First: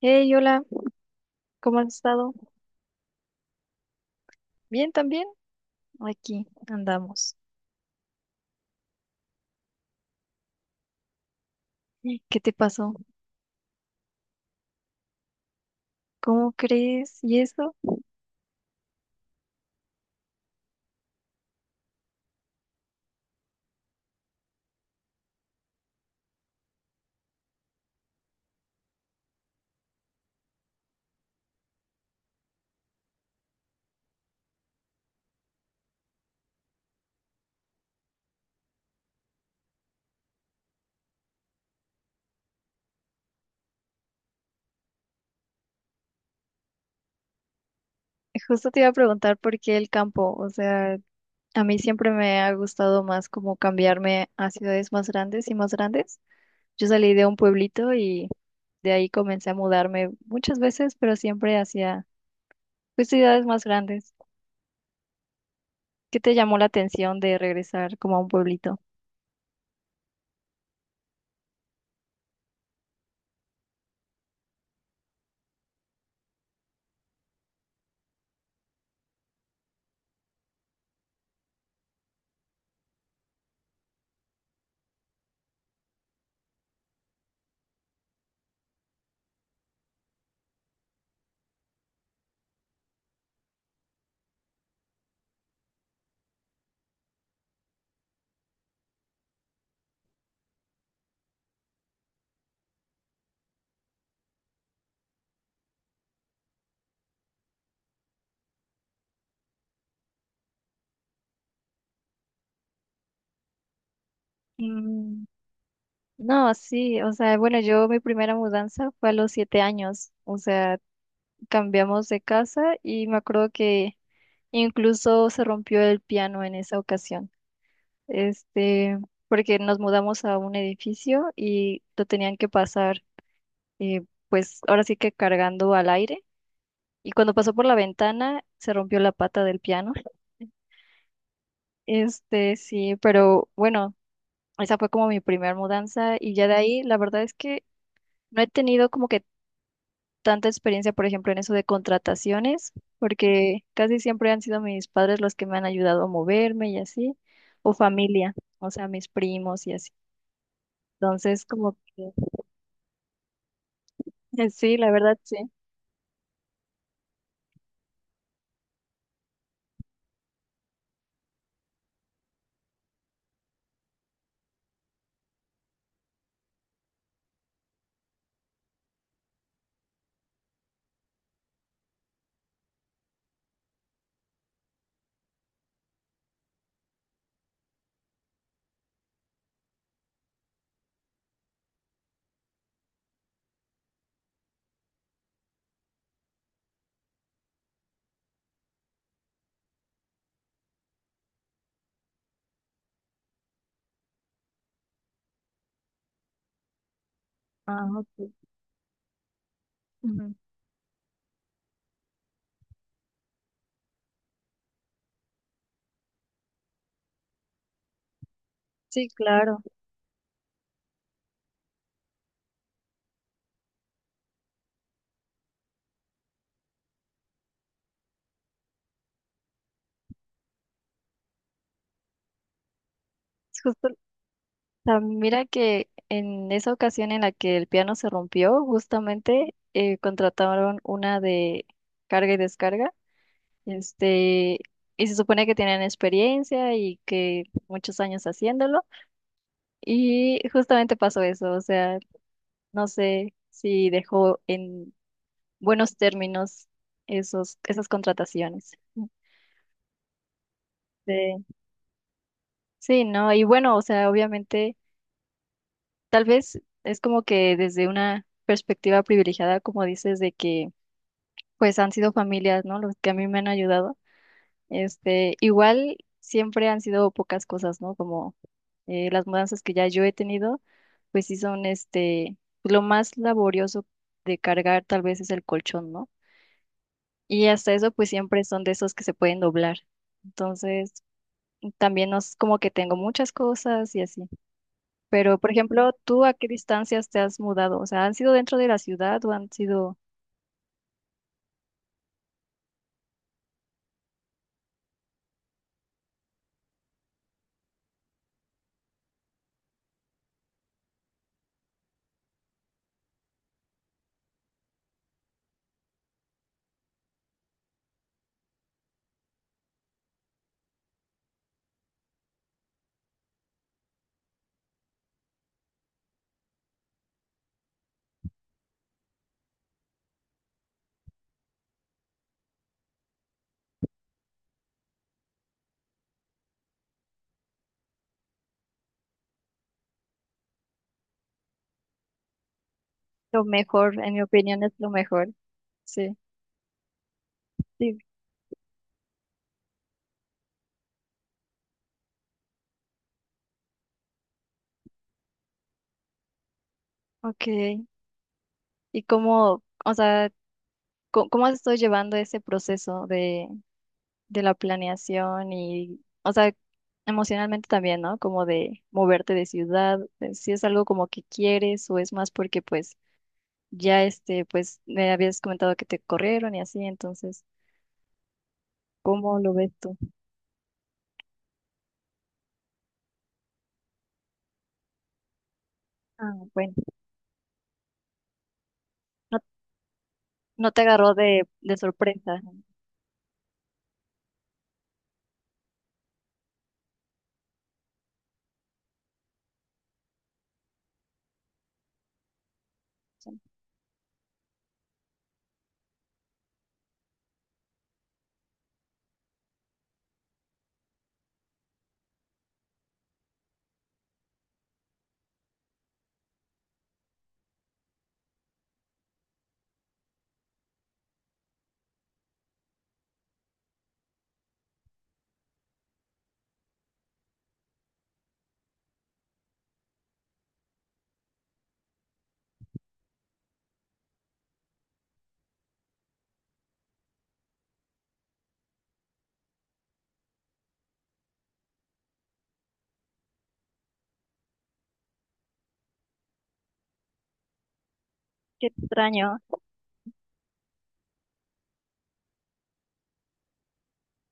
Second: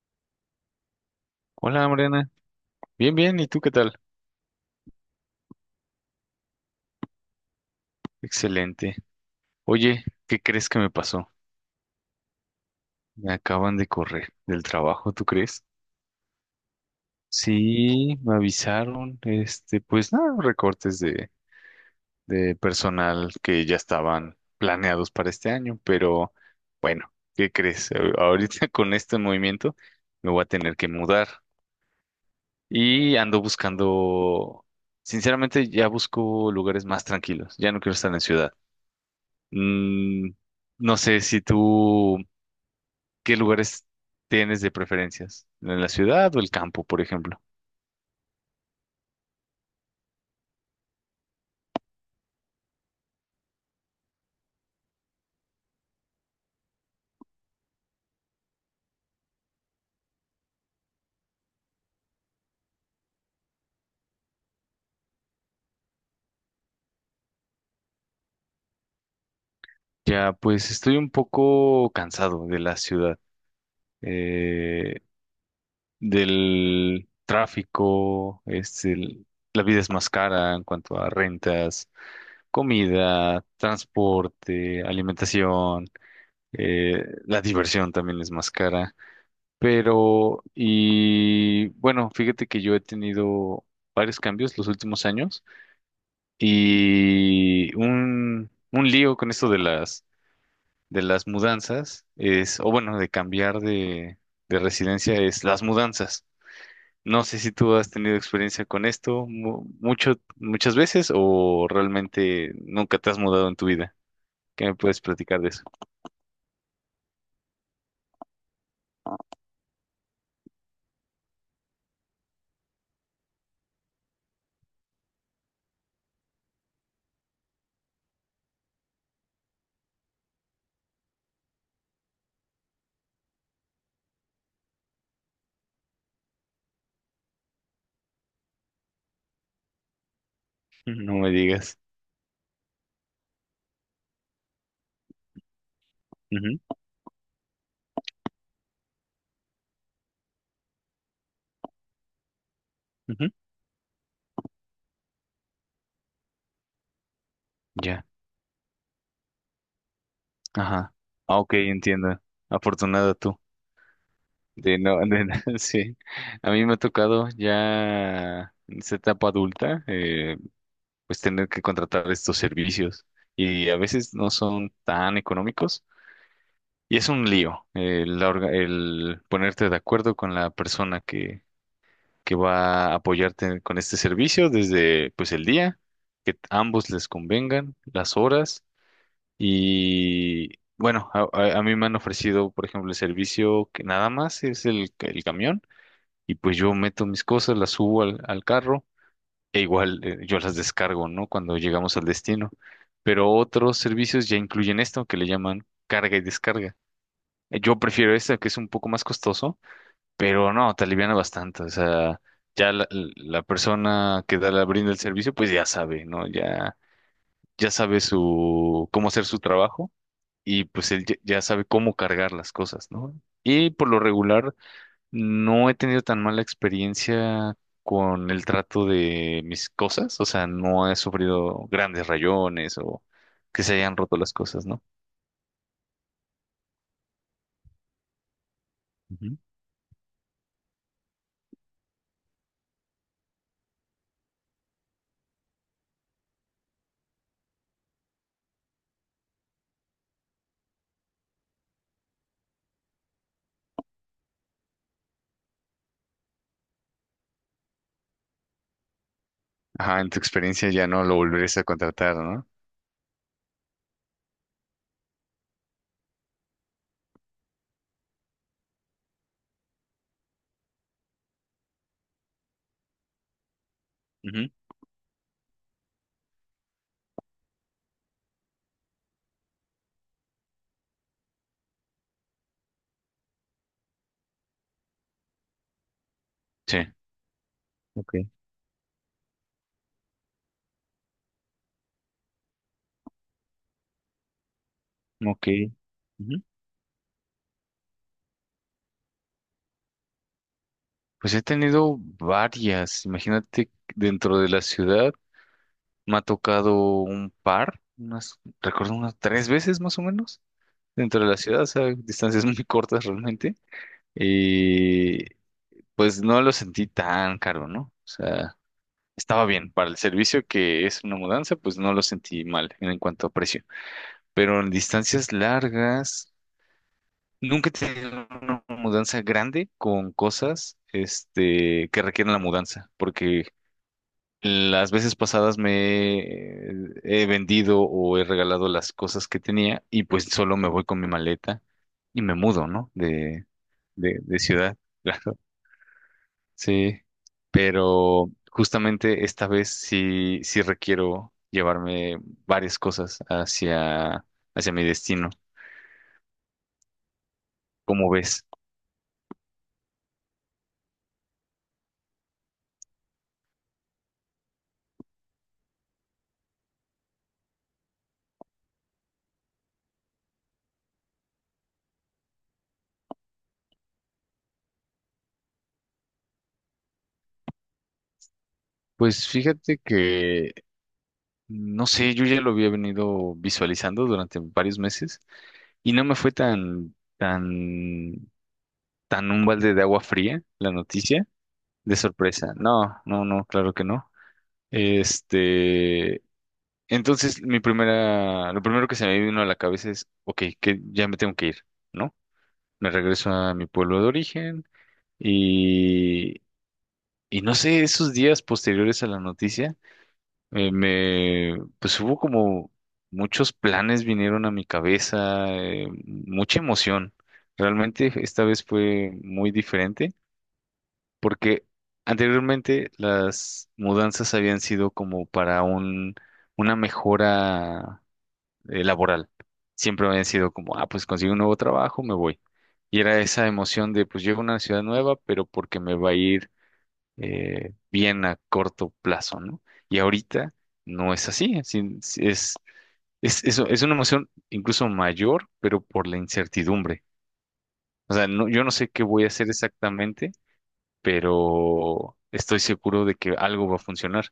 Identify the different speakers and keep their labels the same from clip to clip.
Speaker 1: Hey, hola, ¿cómo has
Speaker 2: Hola Mariana,
Speaker 1: estado?
Speaker 2: bien, bien, ¿y tú qué tal?
Speaker 1: Bien, también. Aquí andamos.
Speaker 2: Excelente. Oye, ¿qué crees que me pasó?
Speaker 1: ¿Qué te pasó?
Speaker 2: Me acaban de correr del trabajo, ¿tú crees?
Speaker 1: ¿Cómo crees? ¿Y eso?
Speaker 2: Sí, me avisaron, pues nada, recortes de personal que ya estaban planeados para este año, pero bueno, ¿qué crees? Ahorita con este movimiento me voy a tener que mudar y ando buscando, sinceramente ya busco lugares más tranquilos, ya no quiero estar en ciudad. Mm, no sé si tú, ¿qué lugares tienes de preferencias? ¿En la ciudad o el campo, por ejemplo?
Speaker 1: Justo te iba a preguntar por qué el campo. O sea, a mí siempre me ha gustado más como cambiarme a ciudades más grandes y más grandes. Yo salí de un pueblito y de ahí comencé a mudarme muchas veces, pero siempre hacia pues, ciudades más grandes. ¿Qué te llamó la atención de regresar como a un pueblito?
Speaker 2: Ya, pues estoy un poco cansado de la ciudad, eh, del tráfico, la vida es más cara en cuanto a rentas, comida, transporte, alimentación, la diversión también es más cara. Pero, y bueno, fíjate que yo he tenido varios cambios los últimos años y un lío con esto de de las mudanzas es, o bueno, de cambiar de residencia es las mudanzas. No sé si tú has tenido experiencia con esto mucho, muchas veces o realmente nunca te has mudado en tu vida. ¿Qué me puedes
Speaker 1: Mm.
Speaker 2: platicar de eso?
Speaker 1: No, sí, o sea, bueno, yo mi primera mudanza fue a los 7 años, o sea, cambiamos de casa y me acuerdo que incluso se rompió el piano en esa ocasión, este, porque nos mudamos a un edificio y lo tenían que pasar, eh, pues ahora sí que cargando al aire y cuando pasó por la ventana se rompió la pata del piano,
Speaker 2: No me digas.
Speaker 1: sí, pero bueno, esa fue como mi primera mudanza y ya de
Speaker 2: Ujú,
Speaker 1: ahí la verdad es que no he tenido como que tanta experiencia, por ejemplo, en eso de contrataciones,
Speaker 2: ujú.
Speaker 1: porque casi siempre han sido mis padres los que me han ayudado a moverme y así, o
Speaker 2: Ya.
Speaker 1: familia, o sea, mis primos y así.
Speaker 2: Ajá. Ah,
Speaker 1: Entonces,
Speaker 2: ok,
Speaker 1: como que
Speaker 2: entiendo. Afortunada tú.
Speaker 1: sí, la verdad
Speaker 2: De no-
Speaker 1: sí.
Speaker 2: sí. A mí me ha tocado ya en esta etapa adulta, pues tener que contratar estos servicios y a veces no son tan económicos y es un lío ponerte de acuerdo con la persona que va a apoyarte con este servicio desde pues el día, que ambos les convengan, las horas y bueno, a mí me han ofrecido, por ejemplo, el servicio que nada más es el camión y pues yo meto mis cosas, las subo al carro e igual yo las descargo, ¿no? Cuando llegamos al destino. Pero otros servicios ya incluyen esto que le llaman carga y descarga. Yo
Speaker 1: Ah,
Speaker 2: prefiero
Speaker 1: ok.
Speaker 2: esta que es un poco más costoso,
Speaker 1: Ujú.
Speaker 2: pero no, te aliviana bastante. O sea, ya la persona que da la brinda el servicio, pues ya sabe, ¿no? Ya, ya sabe su,
Speaker 1: Sí,
Speaker 2: cómo hacer su
Speaker 1: claro.
Speaker 2: trabajo y pues él ya sabe cómo cargar las cosas, ¿no? Y por lo regular no he tenido tan mala experiencia con el trato de mis cosas, o sea, no he sufrido grandes rayones o
Speaker 1: Es
Speaker 2: que se
Speaker 1: justo, o
Speaker 2: hayan roto las cosas, ¿no?
Speaker 1: sea, mira que en esa ocasión en la que el piano se rompió,
Speaker 2: Ujú.
Speaker 1: justamente contrataron una de carga y descarga. Este, y se supone que tienen experiencia y que muchos años haciéndolo. Y justamente pasó eso, o sea, no sé si dejó en buenos términos esas contrataciones.
Speaker 2: Ajá, en tu experiencia ya no
Speaker 1: Sí,
Speaker 2: lo volverías a contratar, ¿no?
Speaker 1: sí, ¿no? Y bueno, o sea, obviamente, tal vez es como que desde una perspectiva privilegiada, como dices, de que pues han sido familias, ¿no? Los que a mí me han ayudado.
Speaker 2: Ujú.
Speaker 1: Igual siempre han sido pocas cosas, ¿no? Como las mudanzas que ya yo he tenido, pues sí son lo más laborioso de cargar tal vez es el colchón, ¿no?
Speaker 2: Sí,
Speaker 1: Y hasta eso, pues
Speaker 2: ok,
Speaker 1: siempre son de esos que se pueden doblar. Entonces, también no es como que tengo muchas cosas y así. Pero,
Speaker 2: ok.
Speaker 1: por ejemplo, ¿tú a
Speaker 2: Ujú.
Speaker 1: qué distancias te has mudado? O sea, ¿han sido dentro de la ciudad o han sido
Speaker 2: Pues he tenido varias, imagínate, dentro de la ciudad me ha tocado un par, unas, recuerdo unas tres veces más o menos, dentro de la ciudad, o sea, distancias muy cortas realmente. Pues no lo sentí tan caro, ¿no? O sea, estaba bien. Para el servicio que es una mudanza, pues no lo sentí mal en cuanto a precio. Pero en distancias largas, nunca he tenido una mudanza grande con cosas, que requieren la mudanza, porque las veces pasadas me he vendido o he regalado las cosas que tenía y pues solo me voy con mi maleta y me mudo, ¿no?
Speaker 1: lo mejor? En mi
Speaker 2: De
Speaker 1: opinión, es
Speaker 2: ciudad.
Speaker 1: lo mejor. Sí.
Speaker 2: Sí,
Speaker 1: Sí.
Speaker 2: pero justamente esta vez sí, sí requiero llevarme varias cosas hacia, hacia mi destino.
Speaker 1: Ok.
Speaker 2: ¿Cómo ves?
Speaker 1: O sea, ¿cómo has estado llevando ese proceso de la planeación y, o sea, emocionalmente también, ¿no? Como de moverte de ciudad, si es algo como que quieres o es más porque pues ya pues me habías comentado que te corrieron y así, entonces,
Speaker 2: Pues
Speaker 1: ¿cómo lo ves
Speaker 2: fíjate
Speaker 1: tú?
Speaker 2: que, no sé, yo ya lo había venido visualizando durante varios meses y no me
Speaker 1: Ah,
Speaker 2: fue
Speaker 1: bueno,
Speaker 2: tan
Speaker 1: no,
Speaker 2: un balde de agua fría
Speaker 1: no
Speaker 2: la
Speaker 1: te agarró
Speaker 2: noticia
Speaker 1: de
Speaker 2: de
Speaker 1: sorpresa.
Speaker 2: sorpresa. No, no, no, claro que no. Este, Entonces, lo primero que se me vino a la cabeza es, ok, que ya me tengo que ir, ¿no? Me regreso a mi pueblo de origen y, y no sé, esos días posteriores a la noticia, pues hubo como muchos planes vinieron a mi cabeza, mucha emoción. Realmente esta vez fue muy diferente porque anteriormente las mudanzas habían sido como para una mejora laboral. Siempre habían sido como, ah, pues consigo un nuevo trabajo, me voy. Y era esa emoción de, pues llego a una ciudad nueva, pero porque me va a ir bien a corto plazo, ¿no? Y ahorita no es así, es una emoción incluso mayor, pero por la incertidumbre. O sea, no, yo
Speaker 1: Qué
Speaker 2: no sé qué voy a
Speaker 1: extraño.
Speaker 2: hacer exactamente, pero estoy seguro de que algo va a funcionar.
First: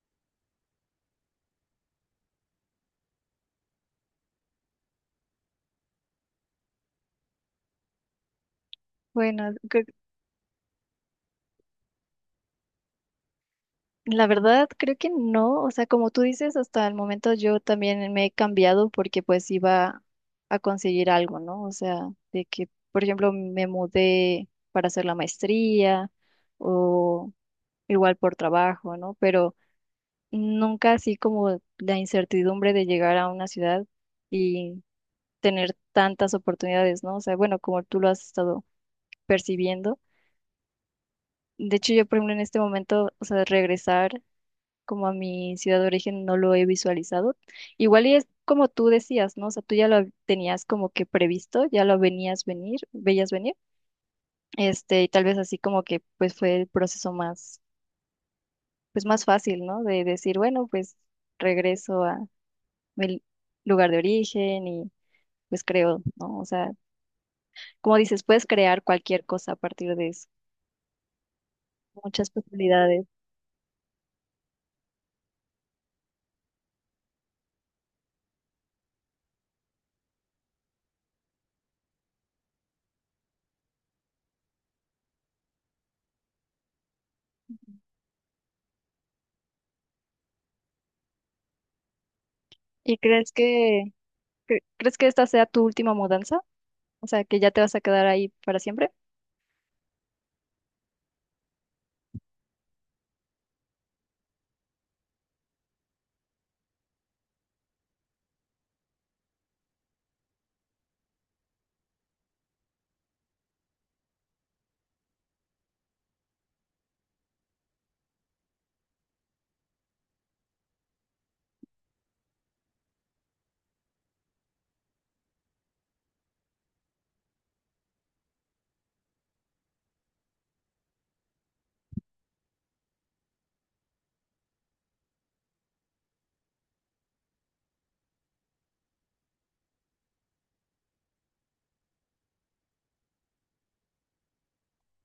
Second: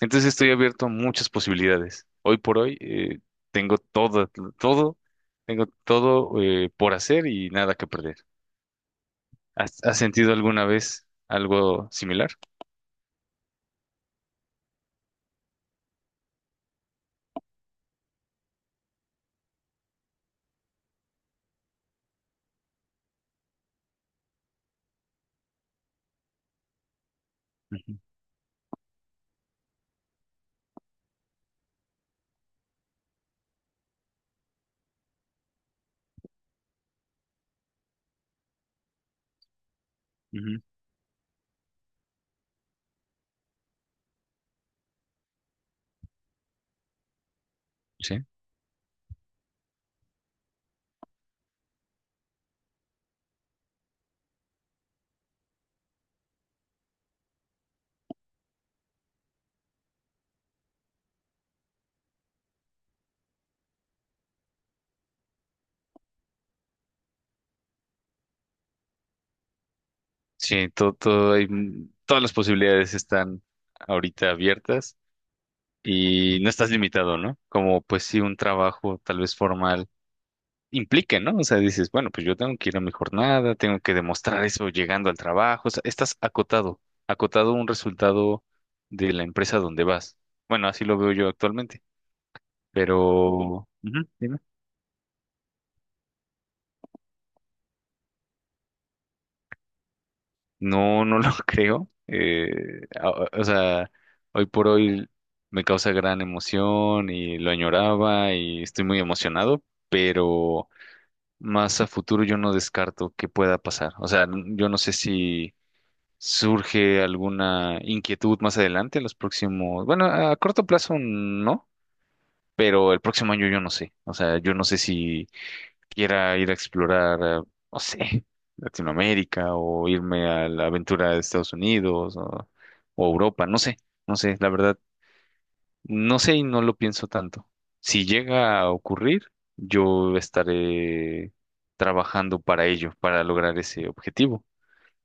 Speaker 2: Entonces estoy abierto a muchas posibilidades. Hoy por hoy tengo todo, tengo todo por hacer y nada que perder.
Speaker 1: Bueno,
Speaker 2: ¿Has, has sentido alguna vez algo similar?
Speaker 1: la verdad, creo que no. O sea, como tú dices, hasta el momento yo también me he cambiado porque pues iba a conseguir algo, ¿no? O sea, de que, por ejemplo, me mudé para hacer la maestría o
Speaker 2: Ujú,
Speaker 1: igual por trabajo, ¿no? Pero nunca así como la incertidumbre de llegar a una ciudad y tener tantas oportunidades, ¿no? O sea, bueno, como tú lo has estado percibiendo.
Speaker 2: ujú,
Speaker 1: De hecho, yo, por ejemplo, en este momento, o sea, regresar como a mi ciudad de origen no lo he visualizado. Igual y
Speaker 2: sí,
Speaker 1: es como tú decías, ¿no? O sea, tú ya lo tenías como que previsto, ya lo veías venir, y tal vez así como que pues fue el proceso más, pues más fácil, ¿no? De decir, bueno, pues regreso a mi lugar de origen y pues creo, ¿no? O sea, como dices, puedes crear cualquier cosa a partir de eso,
Speaker 2: sí, todo, todo hay, mm, todas
Speaker 1: muchas
Speaker 2: las posibilidades
Speaker 1: posibilidades.
Speaker 2: están ahorita abiertas y no estás limitado, ¿no? Como pues sí, un trabajo tal vez formal implique, ¿no? O sea, dices, bueno, pues yo tengo que ir a mi jornada, tengo que demostrar eso llegando al trabajo, o sea, estás acotado, acotado a un resultado de la empresa donde vas. Bueno, así lo veo yo actualmente,
Speaker 1: ¿Y crees
Speaker 2: pero
Speaker 1: que,
Speaker 2: ujú, dime.
Speaker 1: crees que esta sea tu última mudanza? ¿O sea, que ya te vas a quedar ahí para siempre?
Speaker 2: No, no lo creo. O sea, hoy por hoy me causa gran emoción y lo añoraba y estoy muy emocionado, pero más a futuro yo no descarto que pueda pasar. O sea, yo no sé si surge alguna inquietud más adelante, en los próximos, bueno, a corto plazo no, pero el próximo año yo no sé, o sea, yo no sé si quiera ir a explorar, no sé, Latinoamérica o irme a la aventura de Estados Unidos o Europa, no sé, no sé, la verdad, no sé y no lo pienso tanto. Si llega a ocurrir, yo estaré trabajando para ello, para lograr ese objetivo,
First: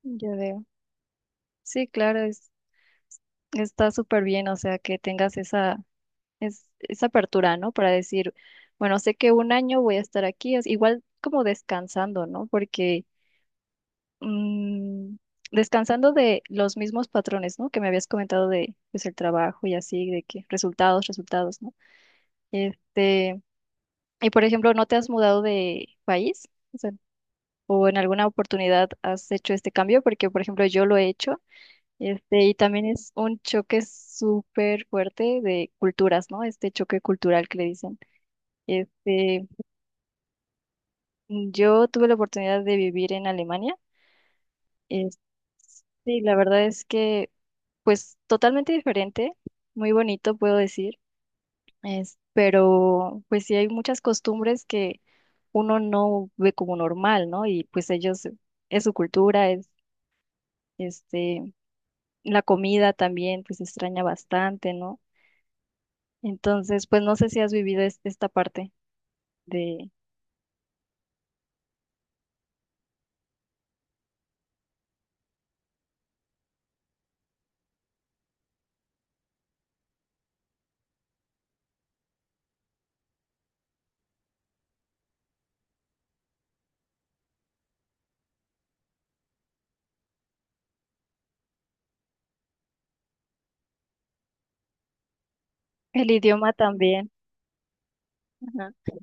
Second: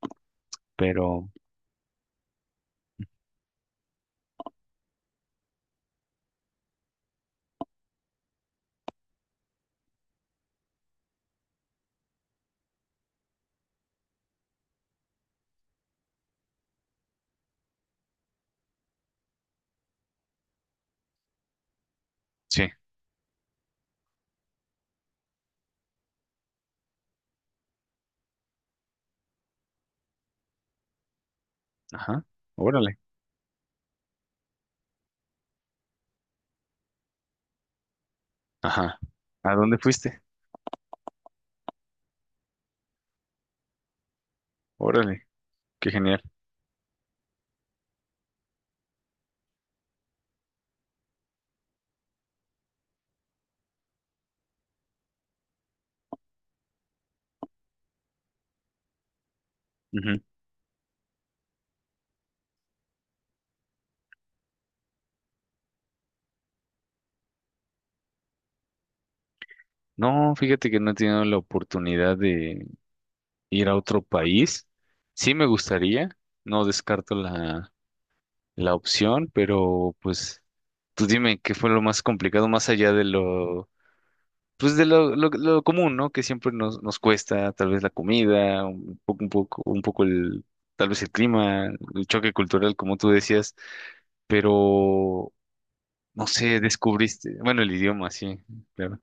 Speaker 1: Ya veo.
Speaker 2: pero
Speaker 1: Sí, claro, está súper bien, o sea, que tengas esa apertura, ¿no? Para decir, bueno, sé que un año voy a estar aquí, es igual como descansando, ¿no? Porque mm, descansando de los mismos patrones, ¿no? Que me habías comentado de, pues, el trabajo y así, de que resultados, resultados, ¿no?
Speaker 2: sí,
Speaker 1: Este, y por ejemplo, ¿no te has mudado de país? O sea, o en alguna oportunidad has hecho este cambio, porque por ejemplo yo lo he hecho.
Speaker 2: ajá,
Speaker 1: Y también
Speaker 2: órale.
Speaker 1: es un choque súper fuerte de culturas, ¿no? Este choque cultural que le dicen.
Speaker 2: Ajá.
Speaker 1: Este,
Speaker 2: ¿A dónde fuiste?
Speaker 1: yo tuve la oportunidad de vivir en Alemania. Es-
Speaker 2: Órale, qué
Speaker 1: sí,
Speaker 2: genial.
Speaker 1: la verdad es que, pues, totalmente diferente, muy bonito, puedo decir. Pero, pues, sí hay muchas costumbres que uno no ve como normal, ¿no? Y pues ellos, es su cultura,
Speaker 2: Ujú.
Speaker 1: este, la comida también, pues, se extraña bastante, ¿no? Entonces, pues no sé si has vivido esta parte de.
Speaker 2: No, fíjate que no he tenido la oportunidad de ir a otro país. Sí me gustaría, no descarto la opción, pero pues tú dime qué fue lo más complicado más allá de lo, pues de lo común, ¿no? Que siempre nos cuesta, tal vez la comida, un poco tal vez el clima, el choque cultural, como tú decías, pero
Speaker 1: El
Speaker 2: no
Speaker 1: idioma
Speaker 2: sé,
Speaker 1: también.
Speaker 2: descubriste, bueno, el idioma, sí,
Speaker 1: Ajá.
Speaker 2: claro.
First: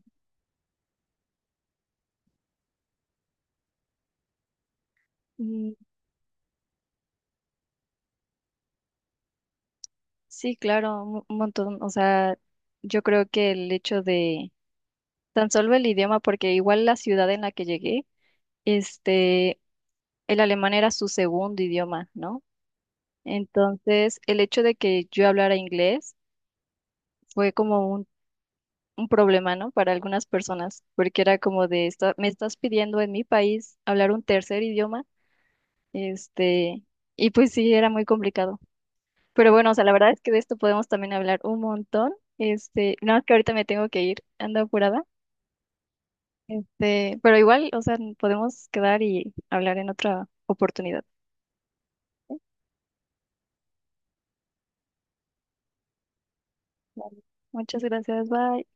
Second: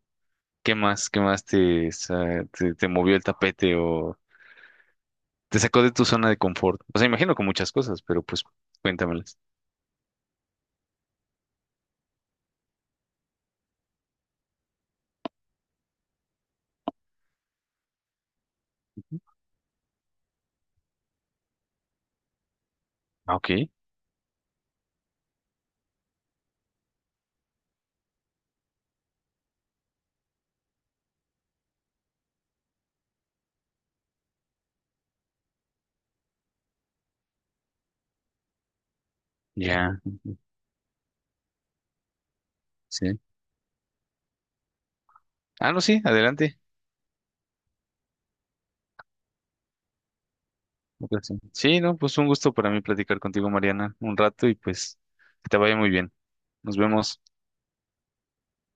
Speaker 2: Qué más te movió el tapete o te
Speaker 1: Mm.
Speaker 2: sacó de tu zona de confort? O sea, imagino con muchas cosas, pero pues cuéntamelas.
Speaker 1: Sí, claro, un montón. O sea, yo creo que el hecho de tan solo el idioma, porque igual la ciudad en la que llegué, este, el alemán era su segundo idioma, ¿no?
Speaker 2: Ah, ok,
Speaker 1: Entonces, el hecho de que yo hablara inglés fue como un problema, ¿no? Para algunas personas, porque era como de, Me estás pidiendo en mi país hablar un tercer idioma". Este, y pues sí, era muy complicado. Pero bueno, o sea, la
Speaker 2: ya,
Speaker 1: verdad es que de esto podemos también hablar un montón. Nada
Speaker 2: sí.
Speaker 1: más que ahorita me tengo que ir, ando apurada.
Speaker 2: Ah, no, sí, adelante.
Speaker 1: Pero igual, o sea, podemos quedar y hablar en otra oportunidad.
Speaker 2: Ok, sí, sí, no, pues un gusto para mí platicar contigo, Mariana, un rato y pues que te vaya muy bien. Nos vemos.
Speaker 1: Vale. Muchas gracias, bye.